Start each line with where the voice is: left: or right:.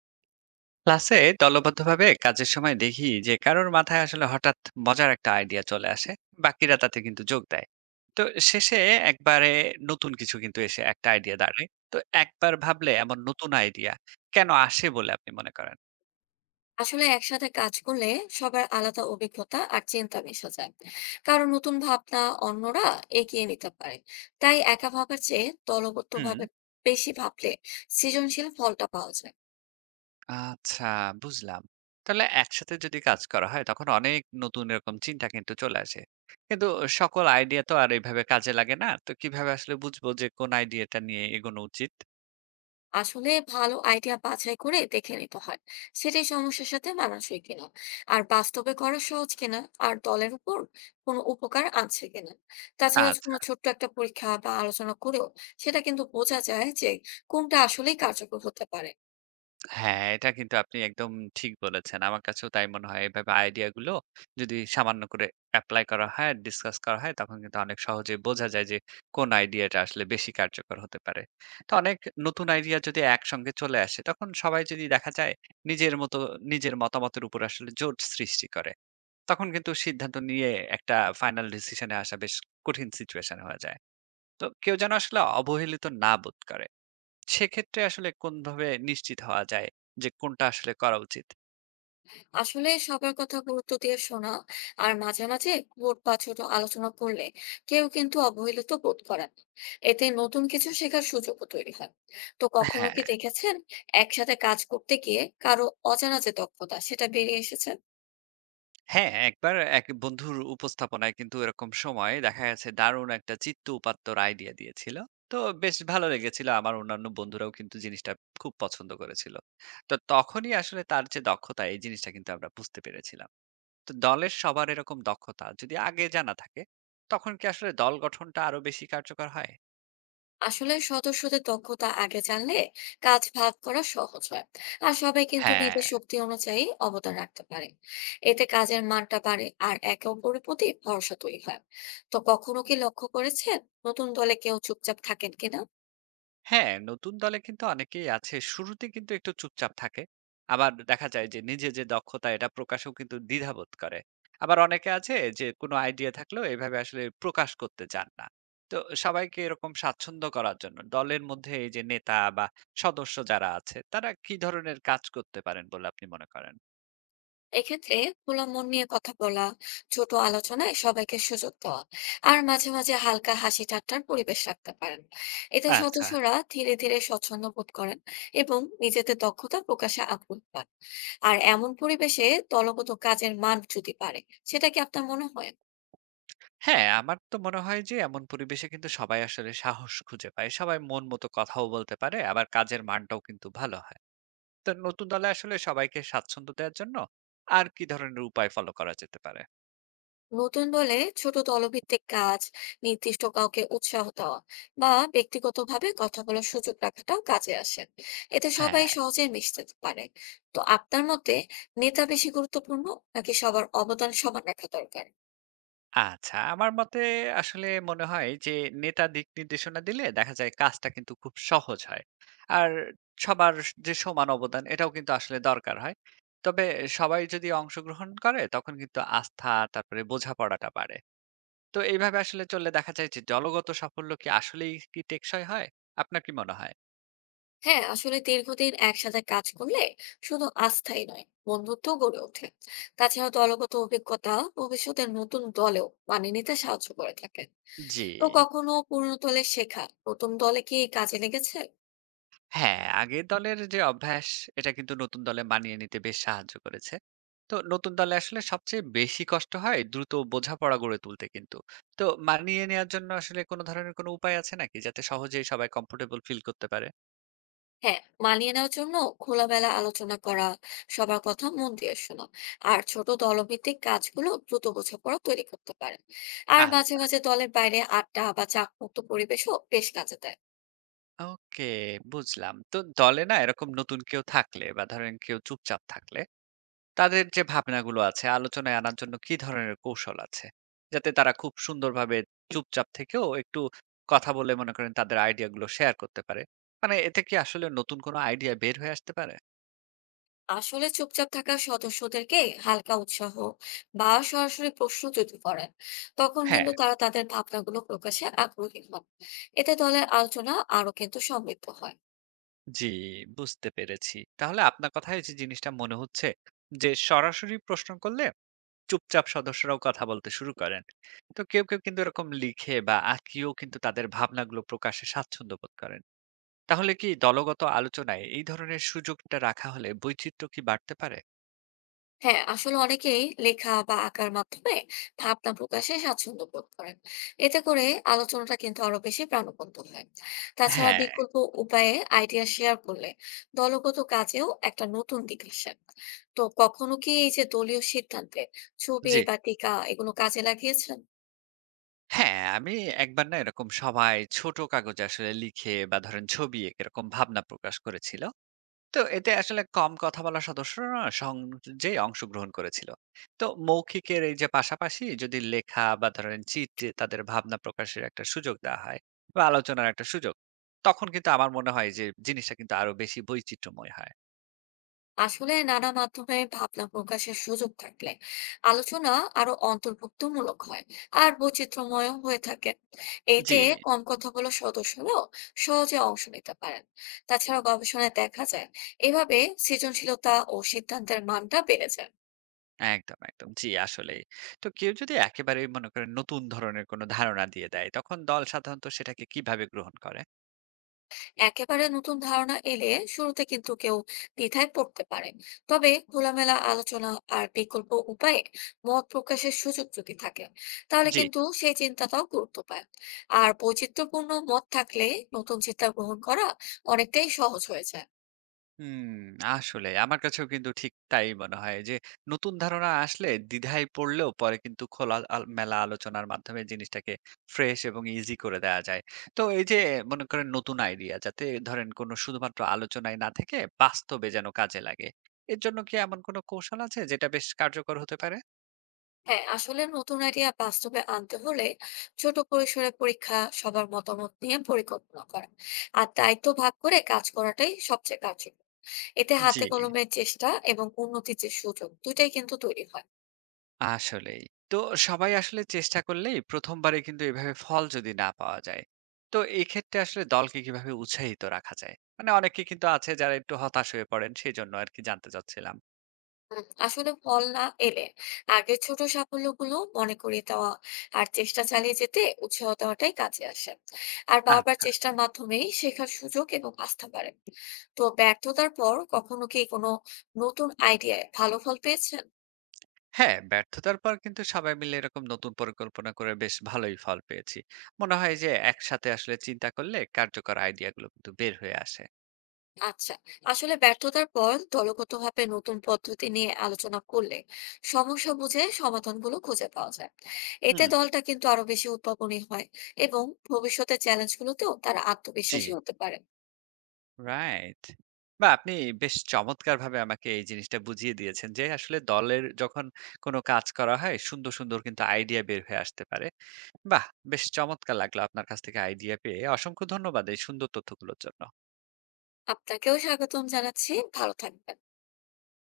right: ক্লাসে দলবদ্ধভাবে কাজের সময় দেখি যে কারোর মাথায় আসলে হঠাৎ মজার একটা আইডিয়া চলে আসে, বাকিরা তাতে কিন্তু যোগ দেয়। তো শেষে একবারে নতুন কিছু কিন্তু এসে একটা আইডিয়া দাঁড়ায়। তো একবার ভাবলে এমন নতুন আইডিয়া কেন আসে বলে আপনি মনে করেন?
left: আসলে একসাথে কাজ করলে সবার আলাদা অভিজ্ঞতা আর চিন্তা মিশে যায়। কারণ নতুন ভাবনা অন্যরা এগিয়ে নিতে পারে। তাই একা ভাবার চেয়ে দলগত
right: হুম।
left: ভাবে বেশি ভাবলে সৃজনশীল ফলটা পাওয়া যায়।
right: আচ্ছা, বুঝলাম। তাহলে একসাথে যদি কাজ করা হয় তখন অনেক নতুন এরকম চিন্তা কিন্তু চলে আসে। কিন্তু সকল আইডিয়া তো আর এইভাবে কাজে লাগে না, তো কিভাবে আসলে বুঝবো যে কোন আইডিয়াটা নিয়ে এগোনো উচিত?
left: আসলে ভালো আইডিয়া বাছাই করে দেখে নিতে হয় সেটাই সমস্যার সাথে মানানসই কিনা, আর বাস্তবে করা সহজ কিনা, আর দলের উপর কোনো উপকার আনছে কিনা। তাছাড়া
right: আচ্ছা।
left: কোনো ছোট্ট একটা পরীক্ষা বা আলোচনা করেও সেটা কিন্তু বোঝা যায় যে কোনটা আসলেই কার্যকর হতে পারে।
right: হ্যাঁ, এটা কিন্তু আপনি একদম ঠিক বলেছেন। আমার কাছেও তাই মনে হয়। এভাবে আইডিয়া গুলো যদি সামান্য করে এপ্লাই করা হয়, ডিসকাস করা হয়, তখন কিন্তু অনেক সহজে বোঝা যায় যে কোন আইডিয়াটা আসলে বেশি কার্যকর হতে পারে। তো অনেক নতুন আইডিয়া যদি একসঙ্গে চলে আসে, তখন সবাই যদি দেখা যায় নিজের মতো নিজের মতামতের উপর আসলে জোট সৃষ্টি করে, তখন কিন্তু সিদ্ধান্ত নিয়ে একটা ফাইনাল ডিসিশন এ আসা বেশ কঠিন সিচুয়েশন হয়ে যায়। তো কেউ যেন আসলে অবহেলিত না বোধ করে। সেক্ষেত্রে আসলে কোনভাবে নিশ্চিত হওয়া যায় যে কোনটা আসলে করা উচিত?
left: আসলে সবার কথা গুরুত্ব দিয়ে শোনা আর মাঝে মাঝে ভোট বা ছোট আলোচনা করলে কেউ কিন্তু অবহেলিত বোধ করেন না। এতে নতুন কিছু শেখার সুযোগও তৈরি হয়। তো কখনো কি
right: হ্যাঁ,
left: দেখেছেন একসাথে কাজ করতে গিয়ে কারো অজানা যে দক্ষতা সেটা বেরিয়ে এসেছে?
right: হ্যাঁ, একবার এক বন্ধুর উপস্থাপনায় কিন্তু এরকম সময় দেখা গেছে দারুণ একটা চিত্ত উপাত্তর আইডিয়া দিয়েছিল। তো বেশ ভালো লেগেছিল। আমার অন্যান্য বন্ধুরাও কিন্তু জিনিসটা খুব পছন্দ করেছিল। তো তখনই আসলে তার যে দক্ষতা এই জিনিসটা কিন্তু আমরা বুঝতে পেরেছিলাম। তো দলের সবার এরকম দক্ষতা যদি আগে জানা থাকে তখন কি আসলে দল গঠনটা আরো বেশি কার্যকর হয়?
left: আসলে সদস্যদের দক্ষতা আগে জানলে কাজ ভাগ করা সহজ হয়, আর সবাই কিন্তু
right: হ্যাঁ।
left: নিজের শক্তি অনুযায়ী অবদান রাখতে পারে। এতে কাজের মানটা বাড়ে আর একে অপরের প্রতি ভরসা তৈরি হয়। তো কখনো কি লক্ষ্য করেছেন নতুন দলে কেউ চুপচাপ থাকেন কিনা?
right: হ্যাঁ, নতুন দলে কিন্তু অনেকেই আছে শুরুতে কিন্তু একটু চুপচাপ থাকে। আবার দেখা যায় যে নিজে যে দক্ষতা এটা প্রকাশেও কিন্তু দ্বিধাবোধ করে। আবার অনেকে আছে যে কোনো আইডিয়া থাকলেও এভাবে আসলে প্রকাশ করতে চান না। তো সবাইকে এরকম স্বাচ্ছন্দ্য করার জন্য দলের মধ্যে এই যে নেতা বা সদস্য যারা আছে তারা কি ধরনের কাজ করতে পারেন বলে আপনি মনে করেন?
left: এক্ষেত্রে খোলা মন নিয়ে কথা বলা, ছোট আলোচনায় সবাইকে সুযোগ দেওয়া, আর মাঝে মাঝে হালকা হাসি ঠাট্টার পরিবেশ রাখতে পারেন। এতে
right: আচ্ছা।
left: সদস্যরা ধীরে ধীরে স্বচ্ছন্দ বোধ করেন এবং নিজেদের দক্ষতা প্রকাশে আগ্রহ পান। আর এমন পরিবেশে দলগত কাজের মান যদি পারে, সেটা কি আপনার মনে হয়?
right: হ্যাঁ, আমার তো মনে হয় যে এমন পরিবেশে কিন্তু সবাই আসলে সাহস খুঁজে পায়। সবাই মন মতো কথাও বলতে পারে আবার কাজের মানটাও কিন্তু ভালো হয়। তো নতুন দলে আসলে সবাইকে স্বাচ্ছন্দ্য দেওয়ার জন্য আর কি ধরনের উপায় ফলো করা যেতে পারে?
left: নতুন দলে ছোট দলভিত্তিক কাজ, নির্দিষ্ট কাউকে উৎসাহ দেওয়া বা ব্যক্তিগতভাবে কথা বলার সুযোগ রাখাটাও কাজে আসে। এতে সবাই
right: হ্যাঁ।
left: সহজে মিশতে পারে। তো আপনার মতে নেতা বেশি গুরুত্বপূর্ণ নাকি সবার অবদান সমান রাখা দরকার?
right: আচ্ছা, আমার মতে আসলে মনে হয় যে নেতা দিক নির্দেশনা দিলে দেখা যায় কাজটা কিন্তু খুব সহজ হয়। আর সবার যে সমান অবদান এটাও কিন্তু আসলে দরকার হয়। তবে সবাই যদি অংশগ্রহণ করে তখন কিন্তু আস্থা, তারপরে বোঝাপড়াটা বাড়ে। তো এইভাবে আসলে চললে দেখা যায় যে দলগত সাফল্য কি আসলেই কি টেকসই হয়? আপনার কি মনে হয়?
left: হ্যাঁ, আসলে দীর্ঘদিন একসাথে কাজ করলে শুধু আস্থাই নয়, বন্ধুত্ব গড়ে ওঠে। তাছাড়া দলগত অভিজ্ঞতা ভবিষ্যতের নতুন দলেও মানিয়ে নিতে সাহায্য করে থাকে।
right: জি।
left: তো কখনো পুরনো দলে শেখা নতুন দলে কি কাজে লেগেছে?
right: হ্যাঁ, আগের দলের যে অভ্যাস এটা কিন্তু নতুন দলে মানিয়ে নিতে বেশ সাহায্য করেছে। তো নতুন দলে আসলে সবচেয়ে বেশি কষ্ট হয় দ্রুত বোঝাপড়া গড়ে তুলতে কিন্তু। তো মানিয়ে নেওয়ার জন্য আসলে কোনো ধরনের কোনো উপায় আছে নাকি? যাতে সহজেই সবাই কমফোর্টেবল ফিল করতে পারে?
left: হ্যাঁ, মানিয়ে নেওয়ার জন্য খোলামেলা আলোচনা করা, সবার কথা মন দিয়ে শোনা আর ছোট দলভিত্তিক কাজগুলো দ্রুত বোঝাপড়া তৈরি করতে পারেন। আর মাঝে
right: আচ্ছা,
left: মাঝে দলের বাইরে আড্ডা বা চাপ মুক্ত পরিবেশও বেশ কাজে দেয়।
right: ওকে, বুঝলাম। তো দলে না এরকম নতুন কেউ থাকলে বা ধরেন কেউ চুপচাপ থাকলে তাদের যে ভাবনাগুলো আছে, আলোচনায় আনার জন্য কি ধরনের কৌশল আছে? যাতে তারা খুব সুন্দরভাবে চুপচাপ থেকেও একটু কথা বলে মনে করেন তাদের আইডিয়া গুলো শেয়ার করতে পারে। মানে এতে কি আসলে নতুন কোনো আইডিয়া বের হয়ে আসতে পারে?
left: আসলে চুপচাপ থাকা সদস্যদেরকে হালকা উৎসাহ বা সরাসরি প্রশ্ন যদি করেন, তখন
right: হ্যাঁ।
left: কিন্তু তারা তাদের ভাবনাগুলো প্রকাশে আগ্রহী হন। এতে দলের আলোচনা আরো কিন্তু সমৃদ্ধ হয়।
right: জি, বুঝতে পেরেছি। তাহলে আপনার কথায় যে জিনিসটা মনে হচ্ছে যে সরাসরি প্রশ্ন করলে চুপচাপ সদস্যরাও কথা বলতে শুরু করেন। তো কেউ, কেউ কিন্তু এরকম লিখে বা আঁকিয়েও কিন্তু তাদের ভাবনাগুলো প্রকাশে স্বাচ্ছন্দ্য বোধ করেন। তাহলে কি দলগত আলোচনায় এই ধরনের সুযোগটা রাখা হলে বৈচিত্র্য কি বাড়তে পারে?
left: হ্যাঁ, আসলে অনেকেই লেখা বা আঁকার মাধ্যমে ভাবনা প্রকাশে স্বাচ্ছন্দ্য বোধ করেন। এতে করে আলোচনাটা কিন্তু আরো বেশি প্রাণবন্ত হয়। তাছাড়া
right: হ্যাঁ।
left: বিকল্প উপায়ে আইডিয়া শেয়ার করলে দলগত কাজেও একটা নতুন দিক আসে। তো কখনো কি এই যে দলীয় সিদ্ধান্তে ছবি
right: জি।
left: বা টিকা এগুলো কাজে লাগিয়েছেন?
right: হ্যাঁ, আমি একবার না এরকম সবাই ছোট কাগজে আসলে লিখে বা ধরেন ছবি এঁকে এরকম ভাবনা প্রকাশ করেছিল। তো এতে আসলে কম কথা বলা সদস্যরা না সহজেই অংশগ্রহণ করেছিল। তো মৌখিকের এই যে পাশাপাশি যদি লেখা বা ধরেন চিত্রে তাদের ভাবনা প্রকাশের একটা সুযোগ দেওয়া হয় বা আলোচনার একটা সুযোগ, তখন কিন্তু আমার মনে হয় যে জিনিসটা কিন্তু আরো বেশি বৈচিত্র্যময় হয়।
left: আসলে নানা মাধ্যমে ভাবনা প্রকাশের সুযোগ থাকলে আলোচনা আরো অন্তর্ভুক্তমূলক হয় আর বৈচিত্র্যময় হয়ে থাকে।
right: জি।
left: এতে কম কথা বলা সদস্যরাও সহজে অংশ নিতে পারেন। তাছাড়া গবেষণায় দেখা যায় এভাবে সৃজনশীলতা ও সিদ্ধান্তের মানটা বেড়ে যায়।
right: একদম, একদম। জি, আসলেই। তো কেউ যদি একেবারেই মনে করেন নতুন ধরনের কোনো ধারণা দিয়ে দেয়, তখন দল সাধারণত সেটাকে কিভাবে গ্রহণ করে?
left: একেবারে নতুন ধারণা এলে শুরুতে কিন্তু কেউ দ্বিধায় পড়তে পারে। তবে খোলামেলা আলোচনা আর বিকল্প উপায়ে মত প্রকাশের সুযোগ যদি থাকে, তাহলে
right: জি।
left: কিন্তু সেই চিন্তাটাও গুরুত্ব পায়। আর বৈচিত্র্যপূর্ণ মত থাকলে নতুন চিন্তা গ্রহণ করা অনেকটাই সহজ হয়ে যায়।
right: হুম, আসলে আমার কাছেও কিন্তু ঠিক তাই মনে হয় যে, নতুন ধারণা আসলে দ্বিধায় পড়লেও পরে কিন্তু খোলা আল মেলা আলোচনার মাধ্যমে জিনিসটাকে ফ্রেশ এবং ইজি করে দেয়া যায়। তো এই যে মনে করেন নতুন আইডিয়া যাতে ধরেন কোনো শুধুমাত্র আলোচনায় না থেকে বাস্তবে যেন কাজে লাগে। এর জন্য কি এমন কোনো কৌশল আছে যেটা বেশ কার্যকর হতে পারে?
left: হ্যাঁ, আসলে নতুন আইডিয়া বাস্তবে আনতে হলে ছোট পরিসরে পরীক্ষা, সবার মতামত নিয়ে পরিকল্পনা করা আর দায়িত্ব ভাগ করে কাজ করাটাই সবচেয়ে কার্যকর। এতে
right: জি।
left: হাতে কলমের চেষ্টা এবং উন্নতির যে সুযোগ দুইটাই কিন্তু তৈরি হয়।
right: আসলেই। তো সবাই আসলে চেষ্টা করলেই ১ম বারে কিন্তু এভাবে ফল যদি না পাওয়া যায়, তো এক্ষেত্রে আসলে দলকে কিভাবে উৎসাহিত রাখা যায়? মানে অনেকে কিন্তু আছে যারা একটু হতাশ হয়ে পড়েন সেজন্য আরকি জানতে চাচ্ছিলাম।
left: হুম, আসলে ফল না এলে আগের ছোট সাফল্যগুলো মনে করিয়ে দেওয়া আর চেষ্টা চালিয়ে যেতে উৎসাহ দেওয়াটাই কাজে আসে। আর বারবার
right: আচ্ছা।
left: চেষ্টার মাধ্যমেই শেখার সুযোগ এবং আস্থা বাড়ে। তো ব্যর্থতার পর কখনো কি কোনো নতুন আইডিয়ায় ভালো ফল পেয়েছেন?
right: হ্যাঁ, ব্যর্থতার পর কিন্তু সবাই মিলে এরকম নতুন পরিকল্পনা করে বেশ ভালোই ফল পেয়েছি। মনে হয় যে একসাথে আসলে চিন্তা করলে কার্যকর আইডিয়া গুলো কিন্তু বের হয়ে আসে।
left: আচ্ছা, আসলে ব্যর্থতার পর দলগতভাবে নতুন পদ্ধতি নিয়ে আলোচনা করলে সমস্যা বুঝে সমাধানগুলো খুঁজে পাওয়া যায়। এতে
right: হুম।
left: দলটা কিন্তু আরো বেশি উদ্ভাবনী হয় এবং ভবিষ্যতের চ্যালেঞ্জগুলোতেও তারা
right: জি।
left: আত্মবিশ্বাসী হতে পারে।
right: রাইট। বা আপনি বেশ চমৎকারভাবে আমাকে এই জিনিসটা বুঝিয়ে দিয়েছেন যে, আসলে দলের যখন কোন কাজ করা হয়, সুন্দর, সুন্দর কিন্তু আইডিয়া বের হয়ে আসতে পারে। বাহ! বেশ চমৎকার লাগলো আপনার কাছ থেকে আইডিয়া পেয়ে। অসংখ্য ধন্যবাদ এই সুন্দর তথ্যগুলোর জন্য।
left: আপনাকেও স্বাগতম জানাচ্ছি, ভালো থাকবেন।